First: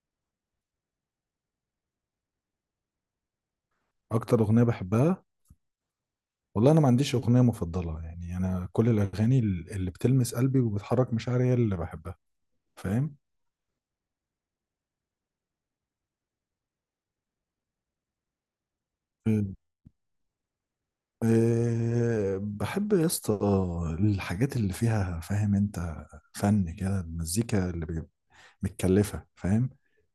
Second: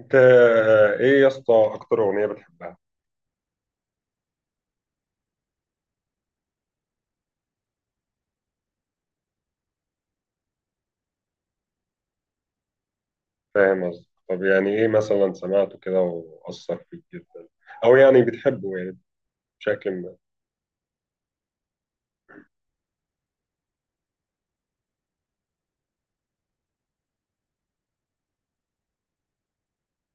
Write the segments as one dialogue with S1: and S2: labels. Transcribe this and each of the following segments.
S1: انت ايه يا اسطى، اكتر اغنيه بتحبها؟
S2: اكتر اغنيه بحبها. والله انا ما عنديش اغنيه مفضله، يعني انا كل الاغاني اللي بتلمس قلبي وبتحرك مشاعري هي اللي بحبها. فاهم؟
S1: فاهم قصدي؟ طب يعني ايه مثلا سمعته كده واثر فيك جدا، او يعني بتحبه يعني
S2: أمم.
S1: بشكل ما.
S2: أه بحب يا اسطى، الحاجات اللي فيها، فاهم انت، فن كده، المزيكا اللي متكلفه، فاهم.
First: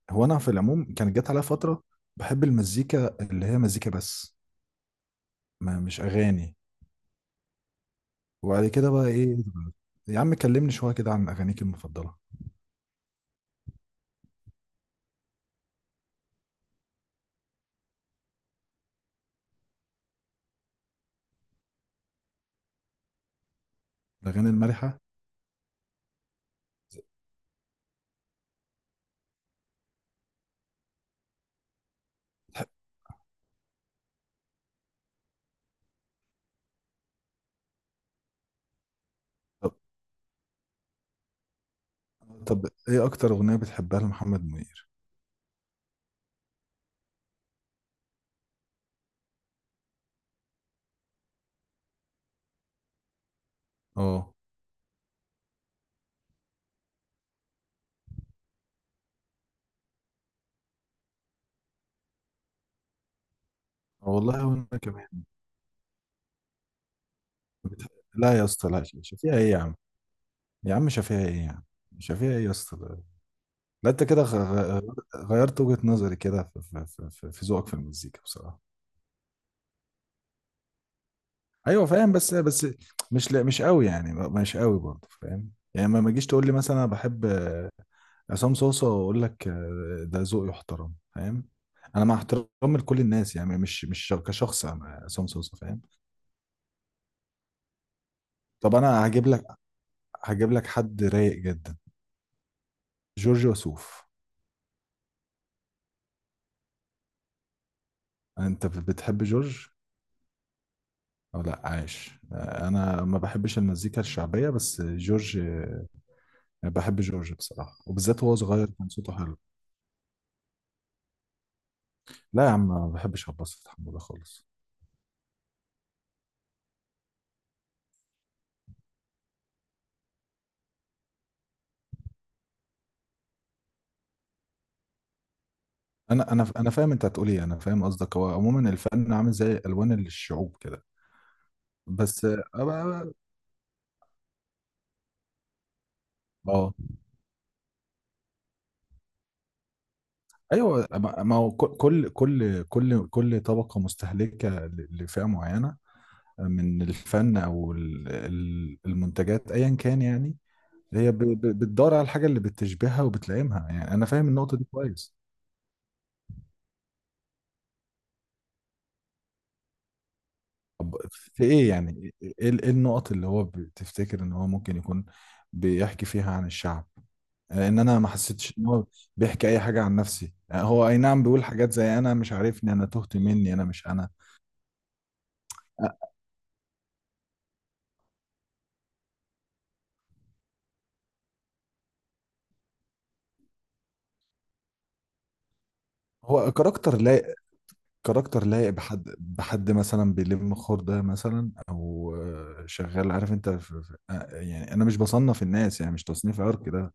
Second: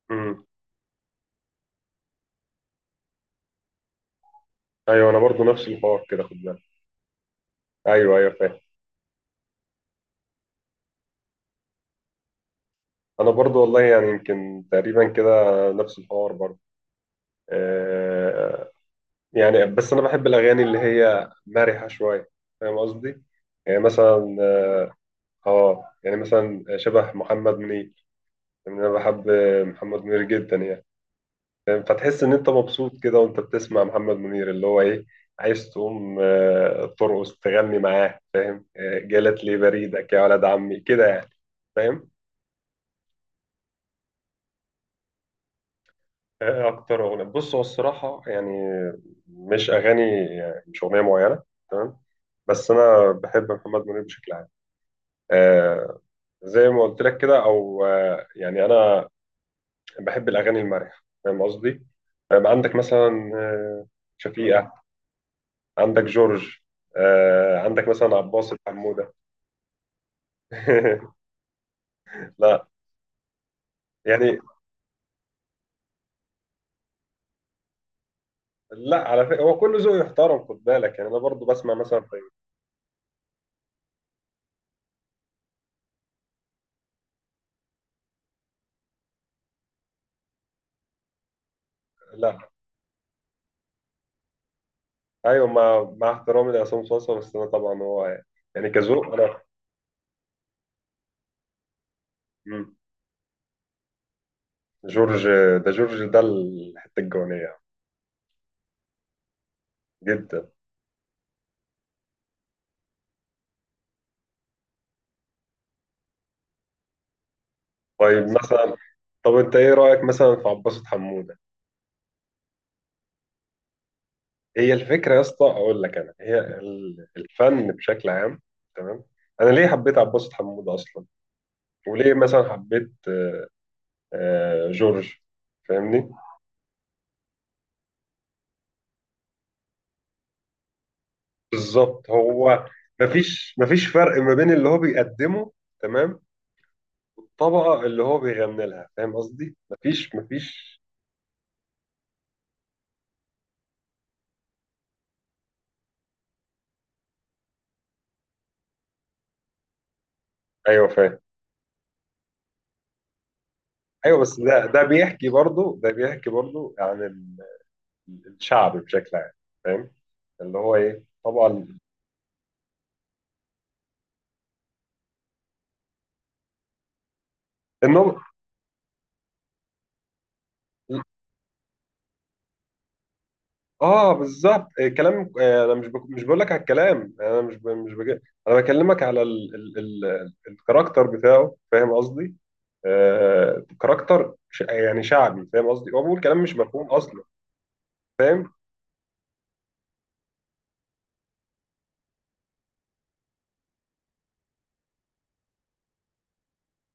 S2: هو انا
S1: امم
S2: في العموم كانت جت عليا فتره بحب المزيكا اللي هي مزيكا بس،
S1: ايوه، انا برضو نفس
S2: ما مش
S1: الحوار كده، خد
S2: اغاني.
S1: بالك. ايوه ايوه فاهم.
S2: وبعد كده بقى ايه، يا عم كلمني شويه كده عن اغانيك المفضله.
S1: انا برضو والله يعني يمكن تقريبا كده نفس الحوار برضو. آه يعني بس انا بحب الاغاني اللي هي مرحه شويه، فاهم قصدي؟ يعني مثلا،
S2: الاغاني المرحه.
S1: اه يعني مثلا شبه محمد منير. يعني انا بحب محمد منير جدا يعني. فاهم؟ فتحس ان انت مبسوط كده وانت بتسمع محمد منير، اللي هو ايه، عايز تقوم ترقص تغني معاه، فاهم؟ جالت لي بريدك يا ولد عمي كده يعني. فاهم؟
S2: طب ايه اكتر اغنيه بتحبها لمحمد منير؟
S1: اكتر اغنيه بص هو الصراحه يعني، مش اغاني، يعني مش اغنيه معينه. تمام. بس انا بحب محمد منير بشكل
S2: اه.
S1: عام. آه، زي ما قلت لك كده، او يعني انا بحب الاغاني المرحه، فاهم قصدي؟ عندك مثلا
S2: آه والله وانا
S1: شفيقه،
S2: كمان.
S1: عندك جورج، عندك
S2: بتح...
S1: مثلا
S2: لا يا
S1: عباس
S2: اسطى لا،
S1: الحمودة.
S2: شفيع ايه يا عم؟ يا عم شفيع ايه يا عم؟ شفيع ايه يا
S1: لا،
S2: اسطى ده؟ لا انت كده
S1: يعني
S2: غيرت وجهه نظري كده في ذوقك في المزيكا بصراحه.
S1: لا، على فكرة هو كل ذوق يحترم، خد بالك، يعني انا برضو بسمع
S2: ايوه
S1: مثلا
S2: فاهم.
S1: في.
S2: بس مش، لا مش قوي يعني، مش قوي برضه، فاهم يعني. ما تجيش تقول لي مثلا انا بحب عصام صوصه واقول لك ده ذوقي يحترم، فاهم. انا مع احترامي
S1: لا،
S2: لكل الناس يعني، مش كشخص أنا عصام
S1: ايوه،
S2: صوصه، فاهم.
S1: مع احترامي لعصام صاصا، بس انا طبعا هو يعني
S2: طب
S1: كذوق
S2: انا
S1: انا.
S2: هجيب لك حد رايق جدا.
S1: مم.
S2: جورج وسوف.
S1: جورج. ده جورج ده الحتة الجوانية.
S2: انت بتحب جورج
S1: جدا.
S2: او لا؟ عاش. انا ما بحبش المزيكا الشعبيه بس جورج، بحب جورج بصراحه،
S1: طيب
S2: وبالذات وهو صغير
S1: مثلا،
S2: كان صوته
S1: طب
S2: حلو.
S1: انت ايه رأيك مثلا في عباس حمودة؟
S2: لا يا عم، ما بحبش عباس حموده خالص.
S1: هي الفكرة يا اسطى، اقول لك، انا هي الفن بشكل عام، تمام؟ انا ليه حبيت عباس حمودة اصلا؟ وليه مثلا حبيت آه جورج؟ فاهمني؟
S2: انا فاهم انت هتقول ايه، انا فاهم قصدك، هو عموما الفن عامل زي الوان الشعوب كده،
S1: بالظبط
S2: بس
S1: هو.
S2: اه.
S1: مفيش فرق ما بين اللي هو بيقدمه، تمام؟
S2: آه.
S1: الطبقة اللي هو بيغني لها، فاهم قصدي؟ مفيش مفيش.
S2: ايوه، ما هو كل، كل طبقه مستهلكه لفئه معينه من الفن او المنتجات ايا كان، يعني
S1: ايوه
S2: هي
S1: فاهم.
S2: بتدور على الحاجه اللي بتشبهها وبتلائمها، يعني انا
S1: ايوه
S2: فاهم
S1: بس
S2: النقطه دي
S1: ده
S2: كويس.
S1: بيحكي برضه، ده بيحكي برضه عن الشعب بشكل عام، فاهم؟ اللي هو
S2: طب
S1: ايه
S2: في ايه
S1: طبعا.
S2: يعني، إيه النقط اللي هو بتفتكر ان هو ممكن يكون بيحكي فيها عن الشعب؟ ان انا ما
S1: النوبل.
S2: حسيتش ان هو بيحكي اي حاجه عن نفسي. هو اي نعم بيقول حاجات زي انا مش عارفني، انا تهت مني، انا مش انا.
S1: اه بالظبط. كلام، انا مش بك... مش بقول لك على الكلام، انا مش ب... مش بك... انا بكلمك على الكاركتر بتاعه، فاهم قصدي؟ كاركتر يعني شعبي، فاهم قصدي؟ هو بيقول كلام
S2: هو
S1: مش مفهوم
S2: كاركتر،
S1: اصلا.
S2: لا، كاركتر
S1: فاهم؟
S2: لايق بحد، بحد مثلا بيلم خردة مثلا، او شغال، عارف انت، في يعني انا مش بصنف الناس، يعني مش تصنيف عرق ده.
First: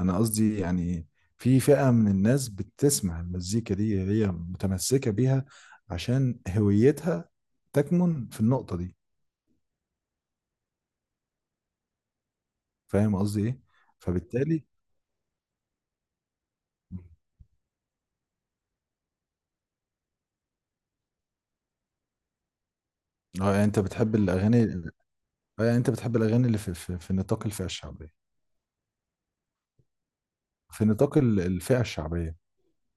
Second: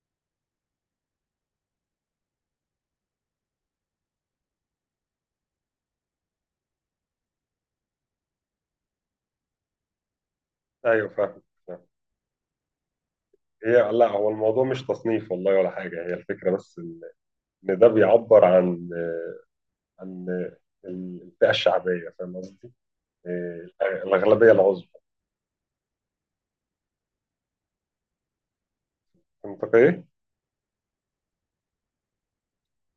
S2: انا قصدي يعني في فئة من الناس بتسمع المزيكا دي هي متمسكة بيها، عشان هويتها تكمن في النقطة دي.
S1: ايوه فاهم. فاهم.
S2: فاهم قصدي ايه؟
S1: هي لا، هو الموضوع
S2: فبالتالي.
S1: مش تصنيف والله ولا حاجه، هي الفكره بس ان ده بيعبر عن عن الفئه الشعبيه، فاهم قصدي؟
S2: اه يعني
S1: آه،
S2: انت بتحب
S1: الاغلبيه
S2: الاغاني
S1: العظمى.
S2: اه يعني انت بتحب الاغاني اللي في في نطاق الفئة الشعبية.
S1: منطقيه.
S2: في نطاق الفئة الشعبية.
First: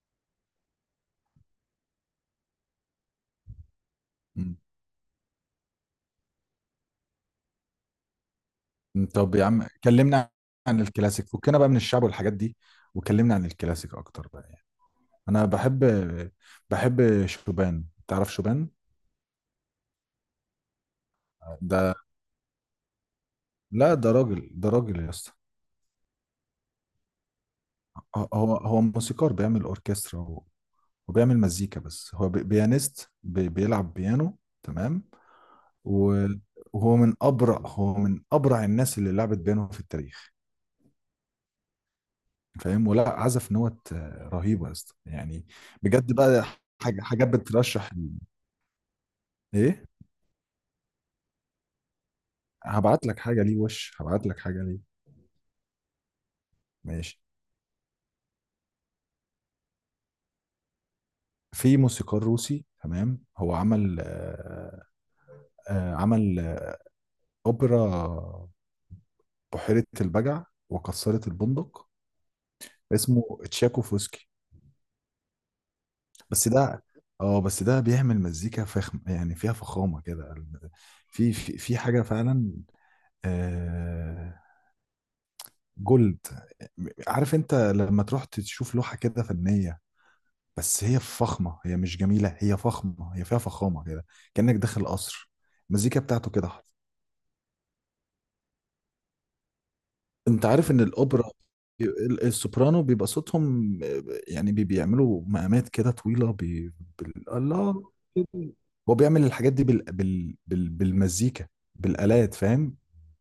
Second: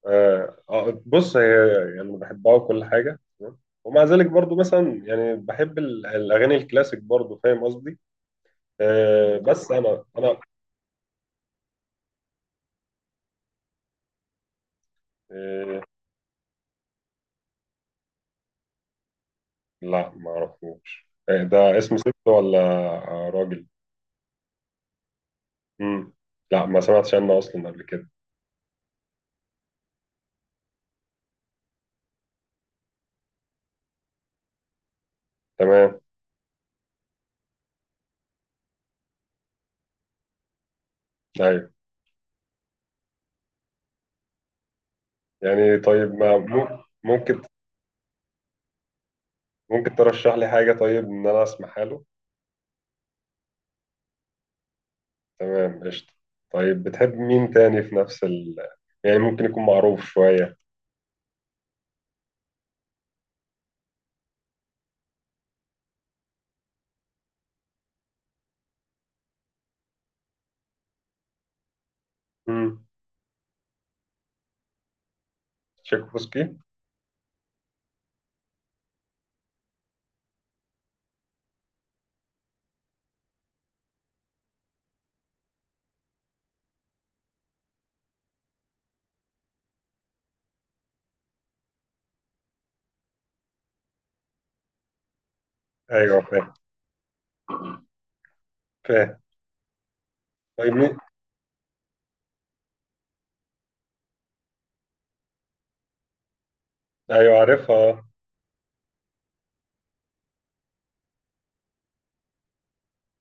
S1: آه بص هي يعني بحبها وكل حاجة تمام، ومع ذلك برضو مثلا يعني بحب الأغاني الكلاسيك برضو، فاهم قصدي؟
S2: طب
S1: آه
S2: يا عم،
S1: بس أنا
S2: كلمنا
S1: أنا
S2: عن الكلاسيك، فكنا بقى من الشعب والحاجات دي، وكلمنا عن الكلاسيك اكتر بقى يعني. انا
S1: آه.
S2: بحب شوبان. تعرف شوبان؟
S1: لا ما أعرفوش. آه ده
S2: ده.
S1: اسم ست ولا راجل؟
S2: لا ده راجل، ده راجل يا اسطى.
S1: مم. لا ما سمعتش عنه أصلا قبل كده.
S2: هو موسيقار، بيعمل اوركسترا وبيعمل مزيكا، بس هو بيانست، بيلعب بيانو، تمام.
S1: تمام.
S2: و- وهو من ابرع هو من ابرع الناس اللي لعبت بيانو في التاريخ.
S1: أيوه.
S2: فاهم؟ ولا عزف نوت رهيبه يا اسطى يعني.
S1: يعني طيب
S2: بجد
S1: ما
S2: بقى،
S1: مم-
S2: حاجات
S1: ممكن،
S2: بترشح ايه.
S1: ممكن ترشح لي حاجة طيب إن أنا أسمعها له؟
S2: هبعت لك حاجه ليه.
S1: تمام قشطة. طيب بتحب
S2: ماشي.
S1: مين تاني في نفس ال، يعني ممكن يكون معروف شوية؟
S2: في موسيقار روسي، تمام، هو عمل عمل اوبرا، بحيره البجع وكسرت البندق.
S1: مم.
S2: اسمه تشاكوفسكي. بس
S1: تشيكوفسكي.
S2: ده اه بس ده بيعمل مزيكا فخم، يعني فيها فخامه كده. في حاجه فعلا آه جولد. عارف انت لما تروح تشوف لوحه كده فنيه، بس هي فخمة، هي مش جميلة، هي فخمة، هي فيها فخامة كده، كأنك داخل قصر. المزيكا
S1: ايوه
S2: بتاعته كده،
S1: فاهم.
S2: حط.
S1: فاهم.
S2: انت عارف
S1: طيب
S2: ان
S1: مين؟
S2: الاوبرا السوبرانو بيبقى صوتهم، يعني بيعملوا مقامات كده طويلة،
S1: ايوه
S2: الله
S1: عارفها.
S2: كده. هو بيعمل الحاجات دي بالمزيكا، بالآلات، فاهم.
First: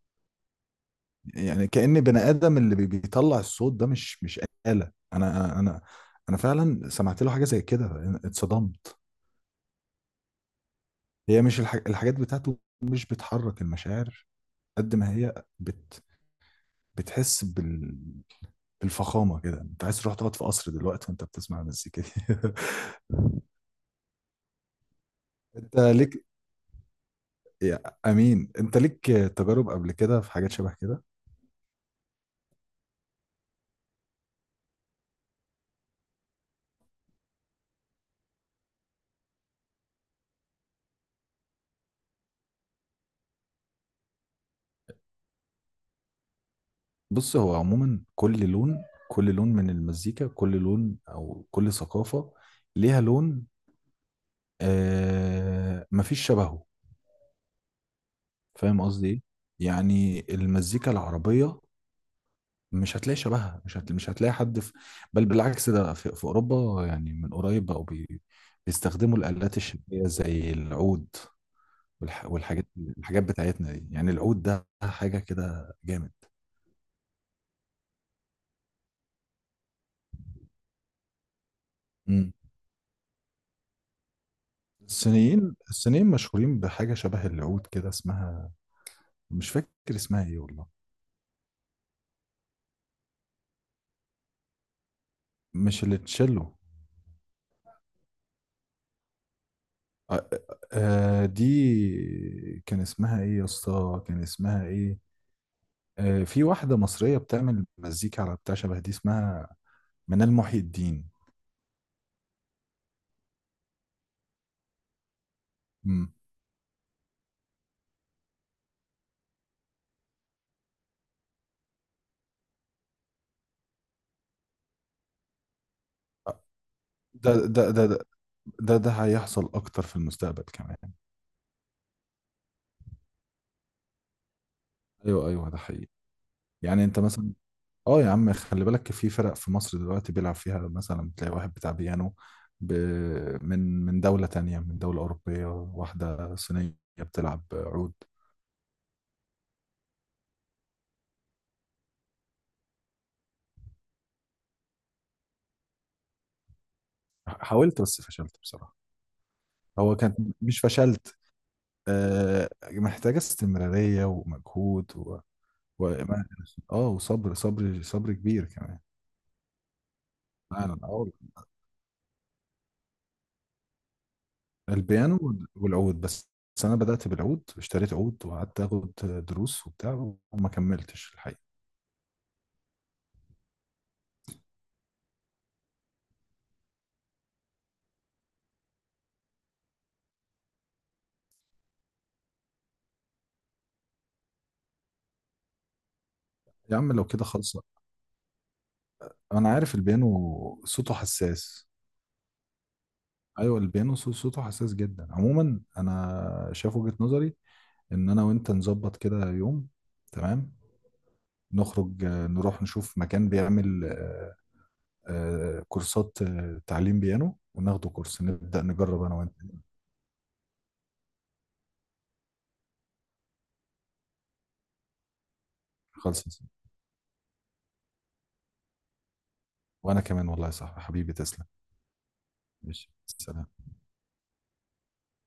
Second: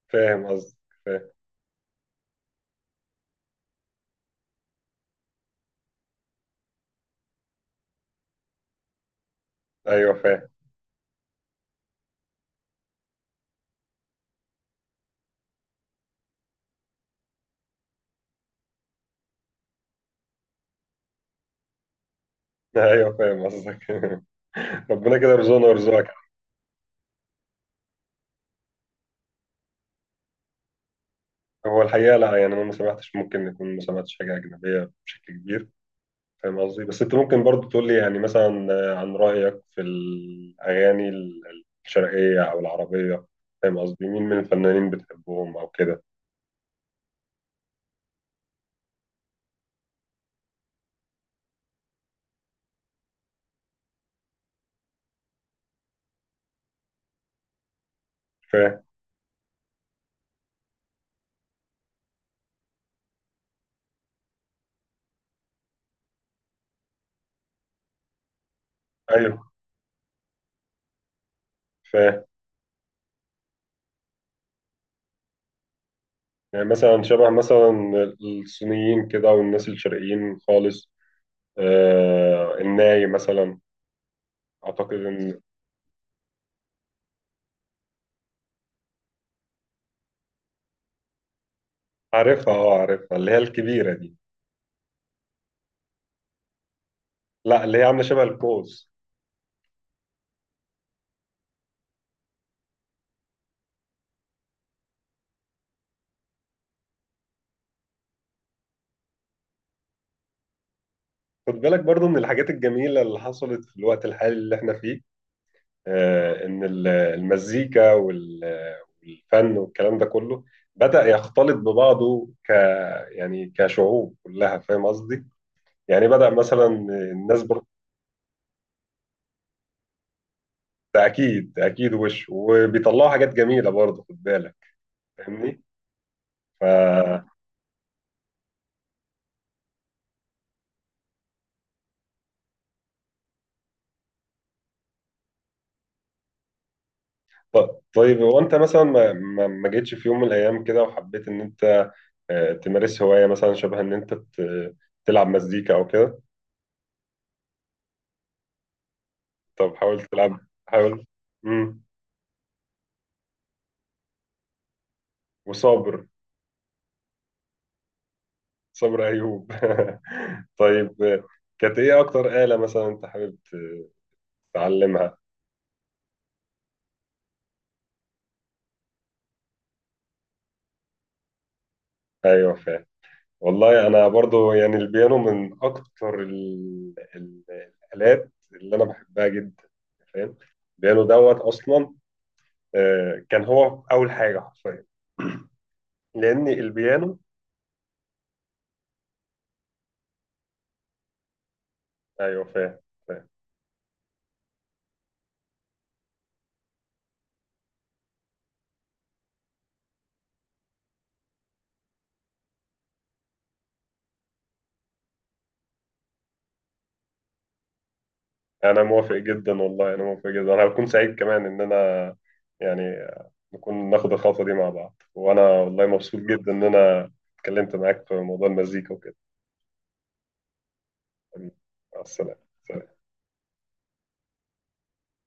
S1: فاهم قصدك. فاهم.
S2: يعني كأن بني آدم اللي بيطلع الصوت ده مش، آلة. انا انا انا أنا فعلا سمعت له حاجة زي كده، اتصدمت.
S1: ايوه فاهم.
S2: هي مش الحاجات بتاعته مش بتحرك المشاعر قد ما هي بتحس بالفخامة كده. انت عايز تروح تقعد في قصر دلوقتي وانت بتسمع المزيكا دي.
S1: ايوه فاهم قصدك. ربنا كده يرزقنا
S2: انت
S1: ويرزقك.
S2: ليك يا امين، انت ليك تجارب قبل كده في حاجات شبه كده؟
S1: هو الحقيقه لا، يعني انا ما سمعتش، ممكن يكون ما سمعتش حاجه اجنبيه بشكل كبير، فاهم قصدي؟ بس انت ممكن برضو تقول لي يعني مثلا عن رايك في الاغاني الشرقيه او العربيه، فاهم قصدي؟ مين من الفنانين بتحبهم او كده؟
S2: بص هو عموما كل لون من المزيكا، كل لون او كل ثقافة ليها لون. مفيش شبهه. فاهم
S1: فاهم؟
S2: قصدي ايه. يعني المزيكا العربية مش هتلاقي شبهها، مش هتلاقي حد في. بل بالعكس، ده في أوروبا يعني من قريب بقوا بيستخدموا
S1: ايوه
S2: الآلات الشبية زي العود.
S1: فاهم.
S2: والح... والحاجات الحاجات بتاعتنا دي، يعني العود ده حاجة كده جامد.
S1: يعني مثلا شبه مثلا الصينيين كده والناس الشرقيين خالص.
S2: مم.
S1: آه الناي مثلا، اعتقد ان،
S2: الصينيين مشهورين بحاجة شبه العود كده اسمها، مش فاكر اسمها ايه والله،
S1: عارفها اه عارفها اللي هي الكبيره دي.
S2: مش اللي تشيلو.
S1: لا اللي هي عامله شبه القوس.
S2: آه دي كان اسمها ايه يا اسطى؟ كان اسمها ايه؟ في واحدة مصرية بتعمل مزيكا على بتاع شبه دي اسمها منال محي الدين.
S1: خد بالك برضو من الحاجات الجميله اللي حصلت في الوقت الحالي اللي احنا فيه،
S2: مم.
S1: ان المزيكا والفن والكلام ده كله بدأ يختلط ببعضه ك، يعني كشعوب كلها، فاهم قصدي؟ يعني بدأ مثلا
S2: ده
S1: الناس
S2: ده ده ده ده هيحصل اكتر في المستقبل كمان.
S1: ده اكيد اكيد وش، وبيطلعوا حاجات جميله برضو، خد بالك.
S2: ايوه، ايوه، ده
S1: فاهمني؟
S2: حقيقي.
S1: ف،
S2: يعني انت مثلا، اه يا عم خلي بالك، في فرق في مصر دلوقتي بيلعب فيها، مثلا تلاقي واحد بتاع بيانو ب... من، من دولة تانية، من دولة أوروبية، واحدة صينية بتلعب عود.
S1: طيب هو انت مثلا ما جيتش في يوم من الايام كده وحبيت ان انت تمارس هوايه مثلا شبه ان انت تلعب مزيكا او كده؟
S2: حاولت بس فشلت بصراحة.
S1: طب
S2: هو
S1: حاول
S2: كان
S1: تلعب،
S2: مش
S1: حاول.
S2: فشلت،
S1: امم
S2: محتاجة استمرارية ومجهود و... و...
S1: وصابر.
S2: اه وصبر، صبر صبر كبير كمان.
S1: صابر ايوب.
S2: فعلا
S1: طيب
S2: اه.
S1: كانت ايه اكتر آلة مثلا انت حابب تتعلمها؟
S2: البيانو والعود بس. بس انا بدأت بالعود، اشتريت عود وقعدت اخد دروس وبتاع، وما كملتش الحقيقة.
S1: ايوه فاهم. والله انا برضو يعني البيانو من اكتر الالات اللي انا بحبها جدا، فاهم؟ البيانو دوت اصلا، كان هو اول حاجه حرفيا، لأن
S2: يا عم لو
S1: البيانو.
S2: كده خلصة. انا عارف البيانو صوته حساس.
S1: أيوه فاهم. فاهم.
S2: ايوه البيانو صوته حساس جدا. عموما انا شايف وجهة نظري ان انا وانت نظبط كده يوم، تمام، نخرج، نروح نشوف مكان بيعمل كورسات تعليم بيانو، وناخده كورس، نبدأ
S1: يعني أنا
S2: نجرب
S1: موافق
S2: انا وانت.
S1: جدا، والله أنا موافق جدا، أنا هكون سعيد كمان إن أنا يعني نكون ناخد الخطوة دي مع بعض، وأنا والله مبسوط
S2: خلص.
S1: جدا إن أنا اتكلمت معاك في موضوع المزيكا وكده.
S2: وانا كمان والله يا صاحبي حبيبي، تسلم.
S1: حبيبي، مع
S2: ماشي،
S1: السلامة.
S2: سلام.